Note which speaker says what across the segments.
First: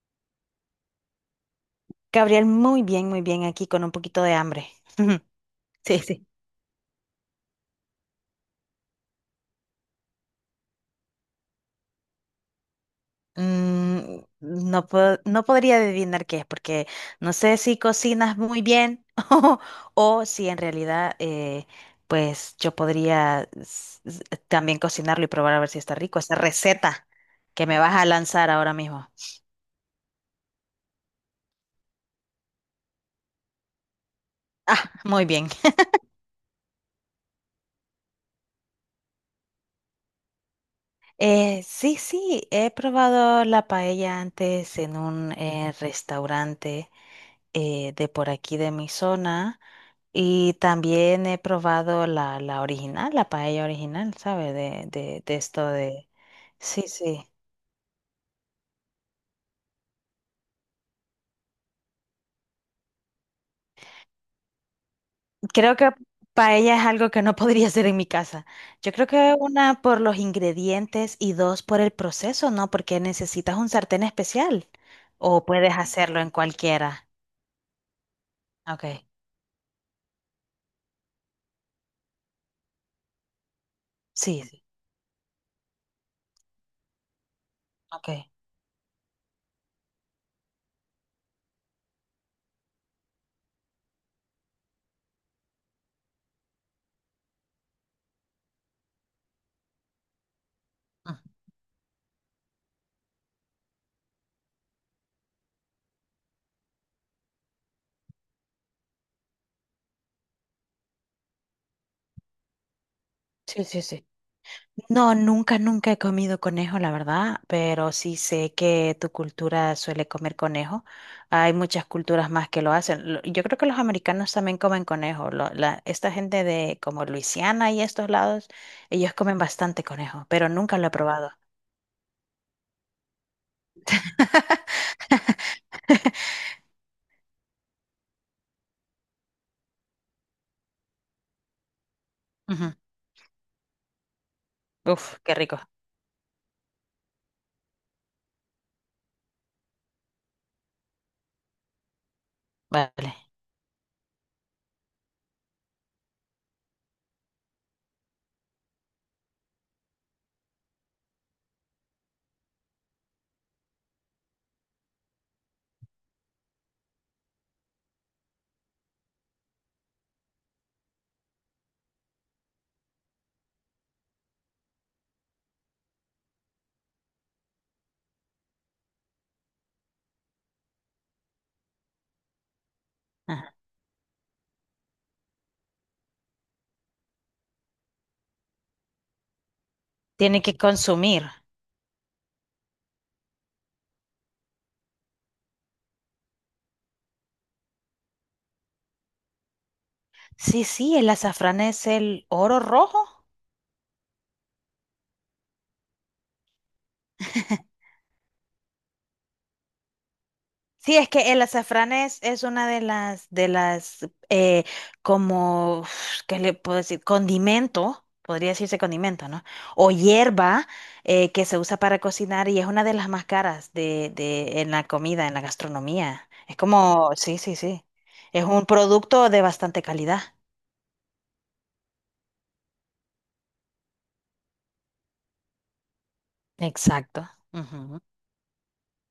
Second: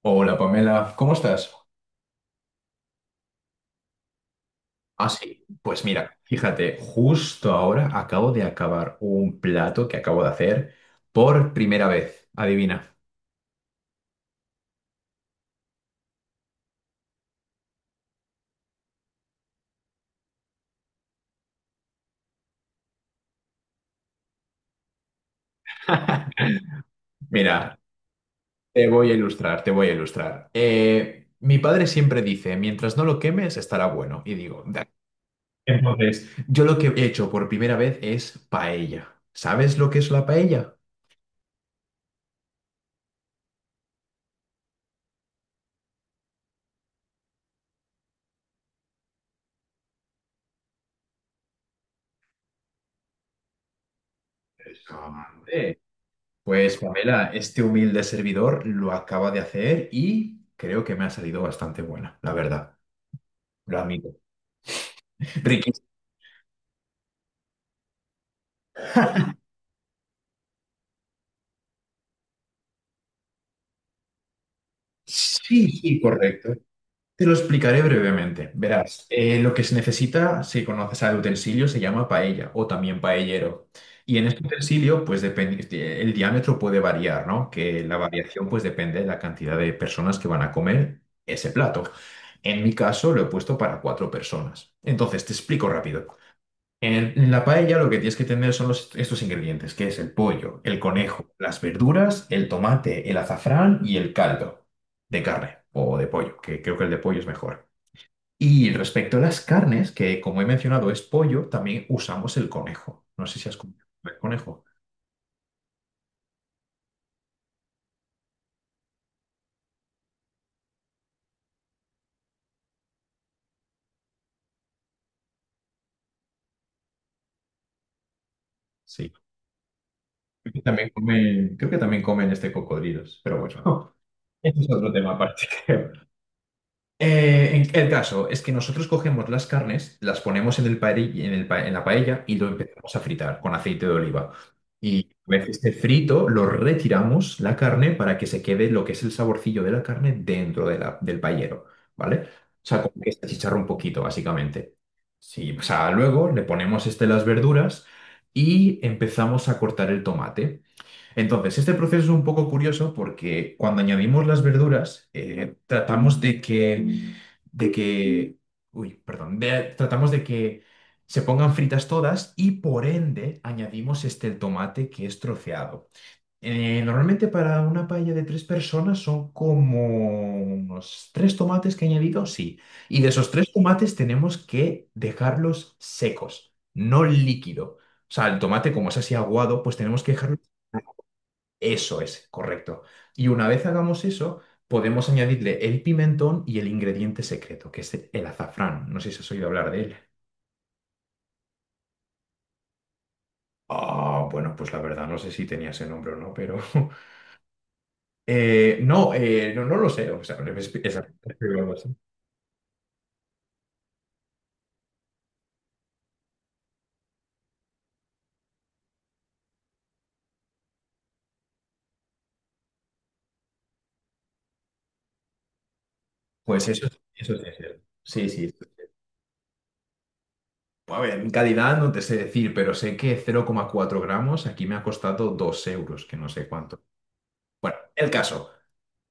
Speaker 1: Hola Pamela, ¿cómo estás?
Speaker 2: Gabriel, muy bien, aquí con un poquito de hambre.
Speaker 1: Ah, sí. Pues
Speaker 2: Sí,
Speaker 1: mira,
Speaker 2: sí.
Speaker 1: fíjate, justo ahora acabo de acabar un plato que acabo de hacer por primera vez. Adivina.
Speaker 2: No puedo- no podría adivinar qué es, porque no sé si cocinas muy bien o, si en realidad, pues yo podría también cocinarlo y probar a ver si está rico esa receta que
Speaker 1: Mira,
Speaker 2: me vas a lanzar ahora mismo.
Speaker 1: te voy a ilustrar. Mi padre siempre dice, mientras no lo quemes, estará bueno. Y digo, "Da".
Speaker 2: Muy bien.
Speaker 1: Entonces, yo lo que he hecho por primera vez es paella. ¿Sabes lo que es la paella?
Speaker 2: Sí, sí, he probado la paella antes en un restaurante de por aquí de mi zona. Y también he probado la original, la paella original, ¿sabe? De esto
Speaker 1: Hombre.
Speaker 2: de...
Speaker 1: Pues
Speaker 2: Sí, sí.
Speaker 1: Pamela, este humilde servidor lo acaba de hacer y creo que me ha salido bastante buena, la verdad. Lo admito.
Speaker 2: Creo
Speaker 1: Riquísimo.
Speaker 2: que paella es algo que no podría hacer en mi casa. Yo creo que una por los ingredientes y dos por el proceso, ¿no? Porque necesitas un sartén especial o
Speaker 1: Sí,
Speaker 2: puedes
Speaker 1: sí,
Speaker 2: hacerlo en
Speaker 1: correcto.
Speaker 2: cualquiera.
Speaker 1: Te lo explicaré brevemente.
Speaker 2: Ok.
Speaker 1: Verás, lo que se necesita, si conoces al utensilio, se llama paella o también paellero. Y en
Speaker 2: Sí,
Speaker 1: este
Speaker 2: sí.
Speaker 1: utensilio, pues depende, el diámetro puede variar, ¿no? Que la
Speaker 2: Ok.
Speaker 1: variación, pues depende de la cantidad de personas que van a comer ese plato. En mi caso, lo he puesto para 4 personas. Entonces, te explico rápido. En la paella lo que tienes que tener son estos ingredientes, que es el pollo, el
Speaker 2: Mm.
Speaker 1: conejo, las verduras, el tomate, el azafrán y el caldo de carne o de pollo, que creo que el de pollo es mejor. Y respecto a las carnes, que como he mencionado es pollo, también usamos el conejo. No sé si has
Speaker 2: Sí, sí,
Speaker 1: comido
Speaker 2: sí.
Speaker 1: el conejo.
Speaker 2: No, nunca, nunca he comido conejo, la verdad, pero sí sé que tu cultura suele comer conejo. Hay muchas culturas más que lo hacen. Lo- Yo creo que los americanos también comen conejo. Esta gente de como Luisiana y estos lados,
Speaker 1: Sí.
Speaker 2: ellos comen bastante conejo, pero nunca lo he probado.
Speaker 1: Creo que también comen este cocodrilos, pero bueno, este es otro tema aparte. El caso es que nosotros cogemos las carnes, las ponemos en el paeri- en el pa- en la paella y lo
Speaker 2: Ujú.
Speaker 1: empezamos a fritar con aceite de oliva. Y
Speaker 2: Uf, qué
Speaker 1: una vez
Speaker 2: rico.
Speaker 1: esté frito, lo retiramos la carne para que se quede lo que es el saborcillo de la carne dentro de del paellero, ¿vale? O sea, como que
Speaker 2: Vale.
Speaker 1: se achicharra un poquito, básicamente. Sí, o sea, luego le ponemos este, las verduras y empezamos a cortar el tomate. Entonces, este proceso es un poco curioso porque cuando añadimos las verduras, tratamos de que de que, uy, perdón, tratamos de que se pongan fritas todas y por ende añadimos este el tomate que es troceado. Normalmente para una paella de 3 personas son como unos 3 tomates que he añadido, sí. Y de esos tres
Speaker 2: Ajá.
Speaker 1: tomates tenemos que dejarlos secos, no líquido. O sea, el tomate como es así aguado, pues tenemos que dejarlo...
Speaker 2: Tiene que consumir.
Speaker 1: Eso es, correcto. Y una vez hagamos eso, podemos añadirle el pimentón y el ingrediente secreto, que es el azafrán. No sé si has oído hablar de él.
Speaker 2: Sí, sí, el azafrán es el oro rojo.
Speaker 1: Ah, bueno, pues la verdad no sé si tenía ese nombre o no, pero... no, no lo sé. O sea,
Speaker 2: Sí, es que el azafrán es una de las, como, uf, ¿qué le puedo decir? Condimento, podría decirse condimento, ¿no? O hierba que se usa para cocinar y es una de las más caras de, en la comida, en la gastronomía. Es
Speaker 1: pues eso,
Speaker 2: como,
Speaker 1: eso
Speaker 2: sí,
Speaker 1: sí es
Speaker 2: sí,
Speaker 1: cierto.
Speaker 2: sí.
Speaker 1: Sí,
Speaker 2: Es
Speaker 1: sí.
Speaker 2: un producto de bastante calidad.
Speaker 1: A ver, en calidad no te sé decir, pero sé que 0,4 gramos aquí me ha costado 2€, que no sé cuánto.
Speaker 2: Exacto.
Speaker 1: Bueno,
Speaker 2: Ujú.
Speaker 1: el caso.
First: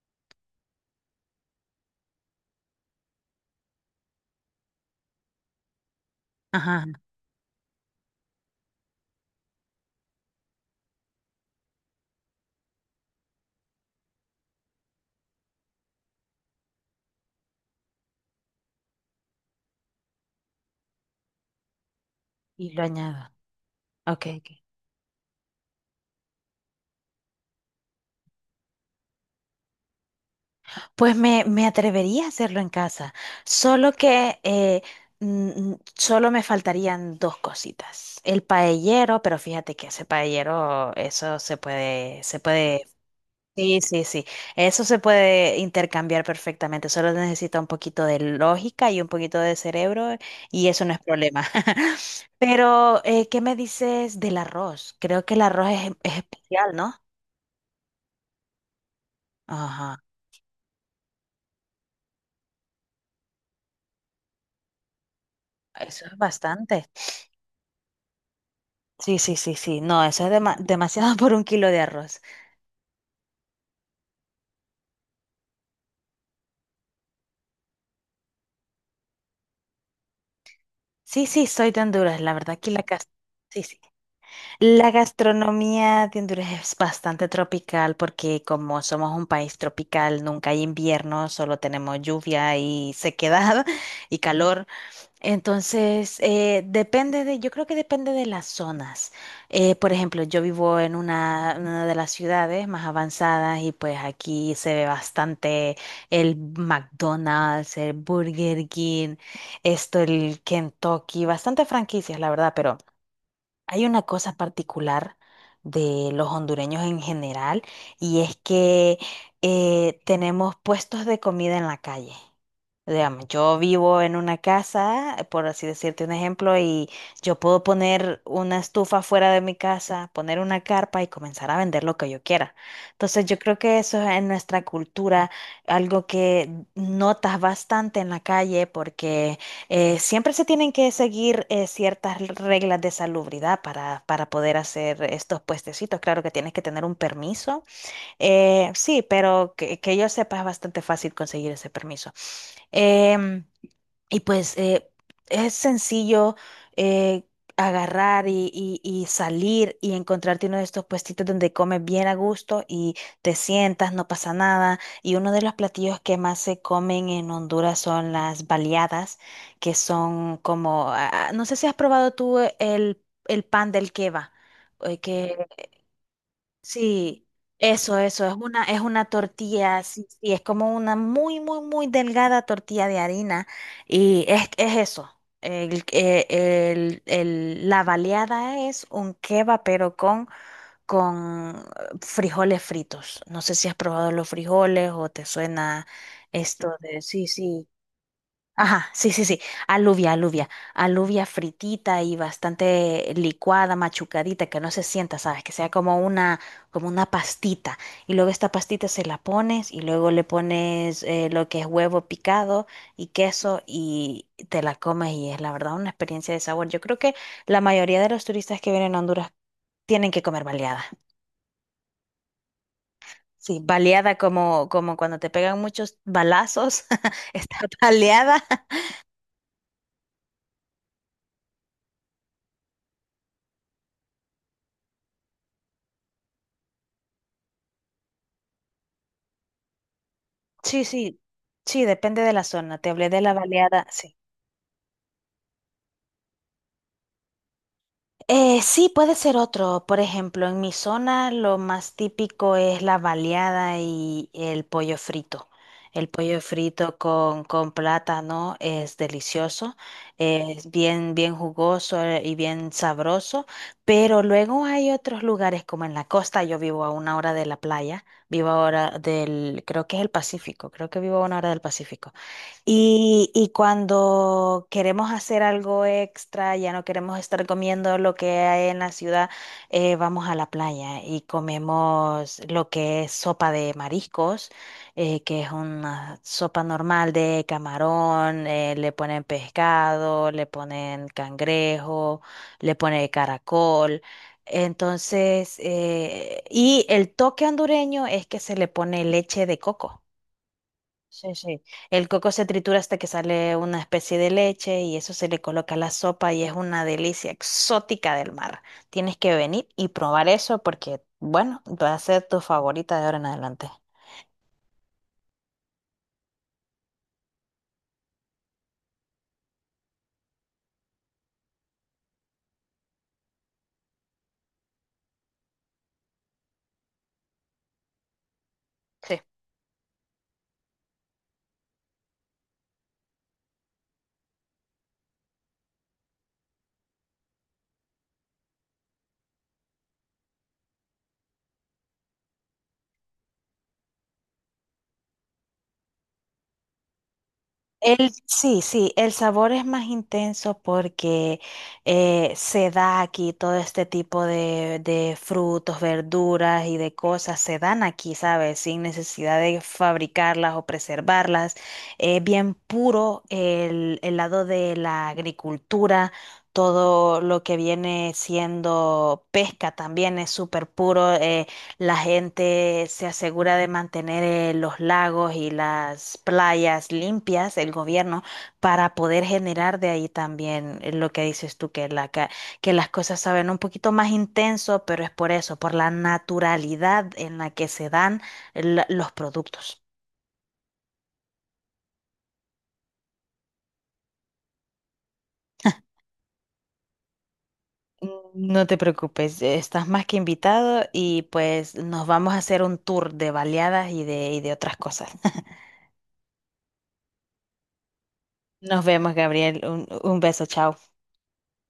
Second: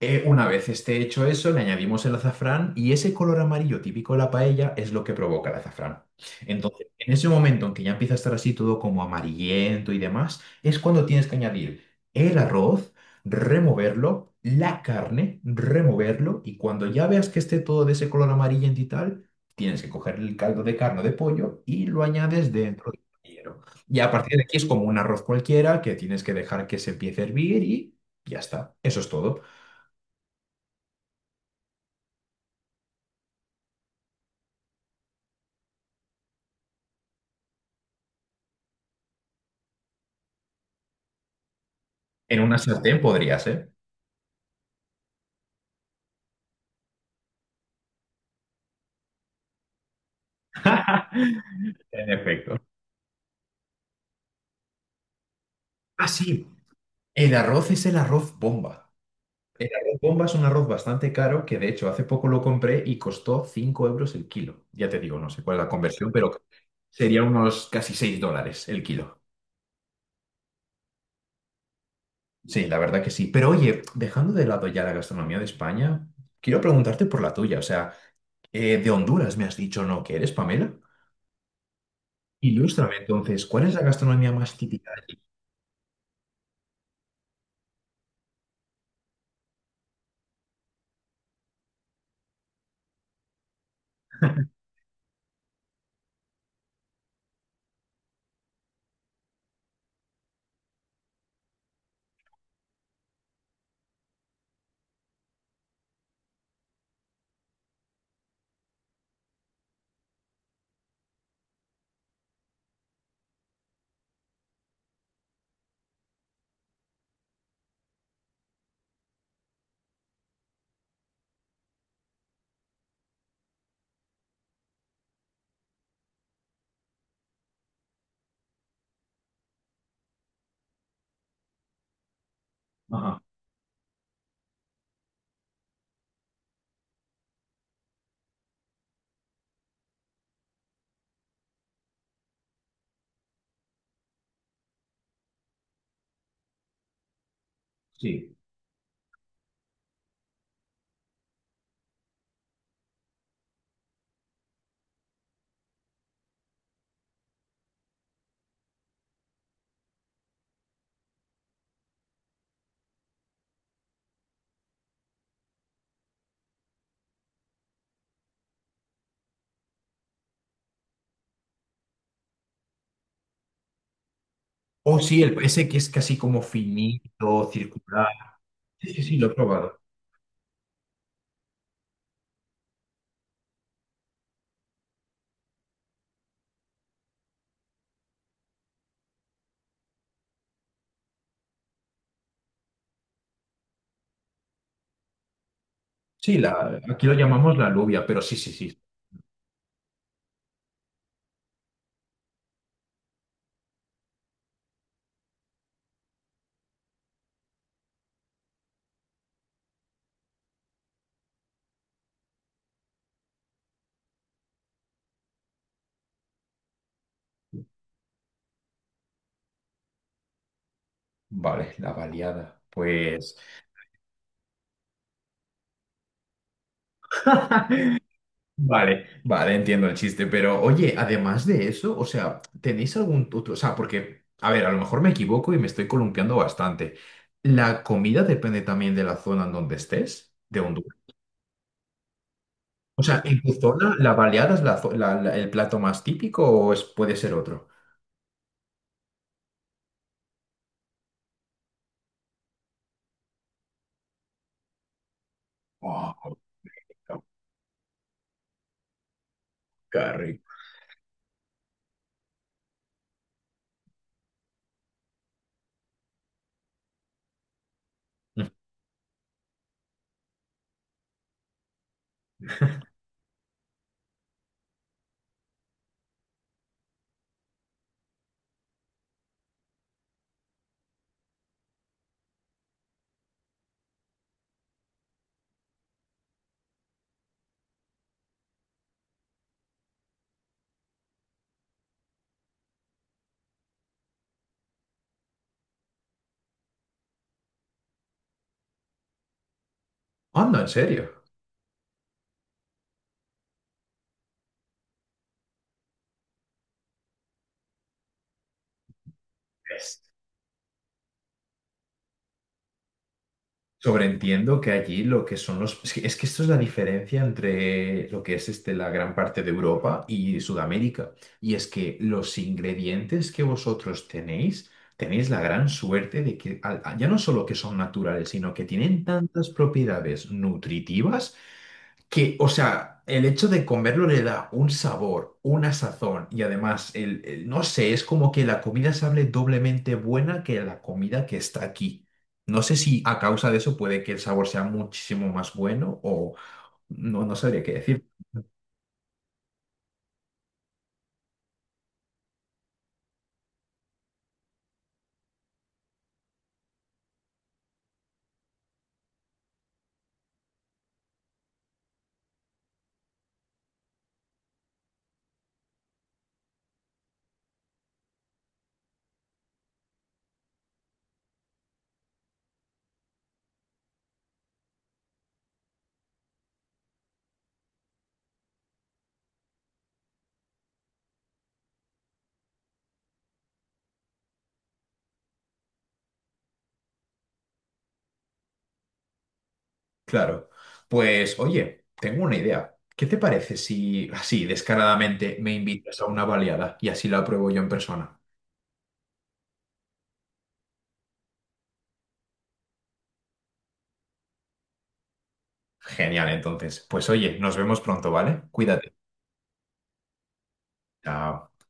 Speaker 1: Una vez esté hecho eso, le añadimos el azafrán y ese color amarillo típico de la paella es lo que provoca el azafrán. Entonces,
Speaker 2: Ajá.
Speaker 1: en ese momento en que ya empieza a estar así todo como amarillento y demás, es cuando tienes que añadir el arroz, removerlo, la carne, removerlo y cuando ya veas que esté todo de ese color amarillento y tal, tienes que coger el caldo de carne o de pollo y lo añades
Speaker 2: Y lo
Speaker 1: dentro del
Speaker 2: añado.
Speaker 1: paellero. Y a
Speaker 2: Ok,
Speaker 1: partir de
Speaker 2: ok.
Speaker 1: aquí es como un arroz cualquiera que tienes que dejar que se empiece a hervir y ya está. Eso es todo.
Speaker 2: Pues me atrevería a hacerlo en casa, solo que solo me faltarían dos cositas. El paellero, pero fíjate que ese paellero, eso
Speaker 1: En
Speaker 2: se
Speaker 1: una
Speaker 2: puede,
Speaker 1: sartén podría ser.
Speaker 2: sí, sí, sí, eso se puede intercambiar perfectamente, solo necesita un poquito de lógica y un poquito de cerebro y eso no es problema.
Speaker 1: En efecto.
Speaker 2: Pero, ¿qué me dices del arroz? Creo que el arroz
Speaker 1: Ah,
Speaker 2: es
Speaker 1: sí.
Speaker 2: especial, ¿no?
Speaker 1: El arroz es el arroz bomba. El
Speaker 2: Ajá,
Speaker 1: arroz bomba es un arroz bastante caro que de hecho hace poco lo compré y costó 5€ el kilo. Ya te digo, no sé cuál es la
Speaker 2: eso
Speaker 1: conversión,
Speaker 2: es
Speaker 1: pero
Speaker 2: bastante.
Speaker 1: sería unos casi $6 el
Speaker 2: Sí,
Speaker 1: kilo.
Speaker 2: sí, sí, sí. No, eso es demasiado por un kilo de arroz.
Speaker 1: Sí, la verdad que sí. Pero oye, dejando de lado ya la gastronomía de España, quiero preguntarte por la tuya. O sea, de Honduras me has dicho, ¿no? ¿Que eres, Pamela?
Speaker 2: Sí, sí, soy de Honduras. La verdad que
Speaker 1: Ilústrame entonces,
Speaker 2: sí,
Speaker 1: ¿cuál es
Speaker 2: sí.
Speaker 1: la gastronomía más típica
Speaker 2: La
Speaker 1: de allí?
Speaker 2: gastronomía de Honduras es bastante tropical porque como somos un país tropical, nunca hay invierno, solo tenemos lluvia y sequedad y calor. Entonces, yo creo que depende de las zonas. Por ejemplo, yo vivo en una de las ciudades más avanzadas y pues aquí se ve bastante el McDonald's, el Burger King, esto, el Kentucky, bastante franquicias, la verdad, pero... Hay una cosa particular de los hondureños en general y es que tenemos puestos de comida en la calle. Digamos, yo vivo en una casa, por así decirte un ejemplo, y yo puedo poner una estufa fuera de mi casa, poner una carpa y comenzar a vender lo que yo quiera.
Speaker 1: Ajá,
Speaker 2: Entonces yo creo que eso es en nuestra cultura algo que notas bastante en la calle porque siempre se tienen que seguir ciertas reglas de salubridad para poder hacer estos puestecitos. Claro que tienes que tener un permiso.
Speaker 1: sí.
Speaker 2: Sí, pero que yo sepa es bastante fácil conseguir ese permiso. Em, y pues eh, es sencillo eh, agarrar y salir y encontrarte uno de estos puestitos donde comes bien a gusto y te sientas, no pasa nada. Y uno de los platillos que más se comen en Honduras son las baleadas, que son como, ah, ah, no sé si has probado tú el pan del queva,
Speaker 1: Oh, sí,
Speaker 2: que
Speaker 1: el, ese que es casi como
Speaker 2: Sí,
Speaker 1: finito,
Speaker 2: eso,
Speaker 1: circular.
Speaker 2: eso, es
Speaker 1: Sí, sí,
Speaker 2: una
Speaker 1: sí, lo he probado.
Speaker 2: tortilla, sí, sí, es como una muy, muy, muy delgada tortilla de harina y es eso. La baleada es un kebab, pero con frijoles fritos. No sé si has probado los frijoles o te suena
Speaker 1: Sí,
Speaker 2: esto
Speaker 1: la,
Speaker 2: de,
Speaker 1: aquí lo
Speaker 2: sí,
Speaker 1: llamamos la
Speaker 2: sí.
Speaker 1: alubia, pero sí, sí, sí.
Speaker 2: Ajá, sí, sí, sí, alubia, alubia, alubia fritita y bastante licuada, machucadita, que no se sienta, ¿sabes? Que sea como una pastita. Y luego esta pastita se la pones y luego le pones lo que es huevo picado y queso y te la comes y es la verdad una experiencia de sabor. Yo creo que la mayoría de los turistas que vienen a Honduras tienen que comer baleada.
Speaker 1: Vale, la baleada. Pues.
Speaker 2: Sí, baleada como, como cuando te pegan muchos balazos, está baleada.
Speaker 1: Vale, vale, entiendo el chiste, pero oye, además de eso, o sea, ¿tenéis algún otro? O sea, porque, a ver, a lo mejor me equivoco y me estoy columpiando bastante. ¿La comida depende también de la zona en donde estés, de
Speaker 2: Sí,
Speaker 1: Honduras?
Speaker 2: sí, sí, depende de la zona. Te
Speaker 1: O
Speaker 2: hablé
Speaker 1: sea,
Speaker 2: de la
Speaker 1: ¿en tu
Speaker 2: baleada,
Speaker 1: zona la
Speaker 2: sí.
Speaker 1: baleada es la zo- la- la- el plato más típico o es, puede ser otro?
Speaker 2: Sí, puede ser otro. Por ejemplo, en mi zona lo más típico es la baleada y el pollo frito. El
Speaker 1: Oh,
Speaker 2: pollo frito con plátano es delicioso,
Speaker 1: qué rico.
Speaker 2: es bien, bien jugoso y bien sabroso, pero luego hay otros lugares como en la costa, yo vivo a una hora de la playa, vivo ahora del, creo que es el Pacífico, creo que vivo a una hora del Pacífico. Y cuando queremos hacer algo extra, ya no queremos estar comiendo lo que hay en la ciudad, vamos a la playa y comemos lo que es sopa de mariscos, que es una sopa normal de camarón, le ponen pescado, le ponen cangrejo, le ponen caracol. Entonces, y el toque hondureño es que se le pone leche de coco.
Speaker 1: Anda, en serio.
Speaker 2: Sí, sí. El coco se tritura hasta que sale una especie de leche y eso se le coloca a la sopa y es una delicia exótica del mar. Tienes que venir y
Speaker 1: Es-
Speaker 2: probar eso porque, bueno, va a ser tu favorita de ahora en adelante.
Speaker 1: Sobreentiendo que allí lo que son los... es que esto es la diferencia entre lo que es este, la gran parte de Europa y Sudamérica. Y es que los ingredientes que vosotros tenéis, tenéis la gran suerte de que ya no solo que son naturales, sino que tienen tantas propiedades nutritivas que, o sea, el hecho de comerlo le da un sabor, una sazón y además, no sé, es como que la comida sabe doblemente buena que la comida que está aquí. No sé si a causa de eso puede que el sabor sea muchísimo más bueno o no, no sabría qué decir.
Speaker 2: Sí, sí, el sabor es más intenso porque se da aquí todo este tipo de frutos, verduras y de cosas, se dan aquí, ¿sabes? Sin necesidad de fabricarlas o preservarlas. Es bien puro el lado de la agricultura, todo lo que viene siendo pesca también es súper puro. La gente se asegura de mantener los lagos y las playas limpias, el gobierno, para poder generar de ahí también lo que dices tú, que las cosas saben un poquito más intenso, pero es por eso, por la naturalidad en la que se dan los productos.
Speaker 1: Claro. Pues, oye, tengo una idea. ¿Qué te parece si así descaradamente me invitas a una baleada y así la pruebo yo en persona?
Speaker 2: No te preocupes, estás más que invitado y pues nos vamos a hacer un tour de baleadas y y de otras cosas.
Speaker 1: Genial, entonces. Pues oye, nos vemos pronto, ¿vale?
Speaker 2: Nos
Speaker 1: Cuídate.
Speaker 2: vemos, Gabriel. Un beso, chao.
Speaker 1: Chao.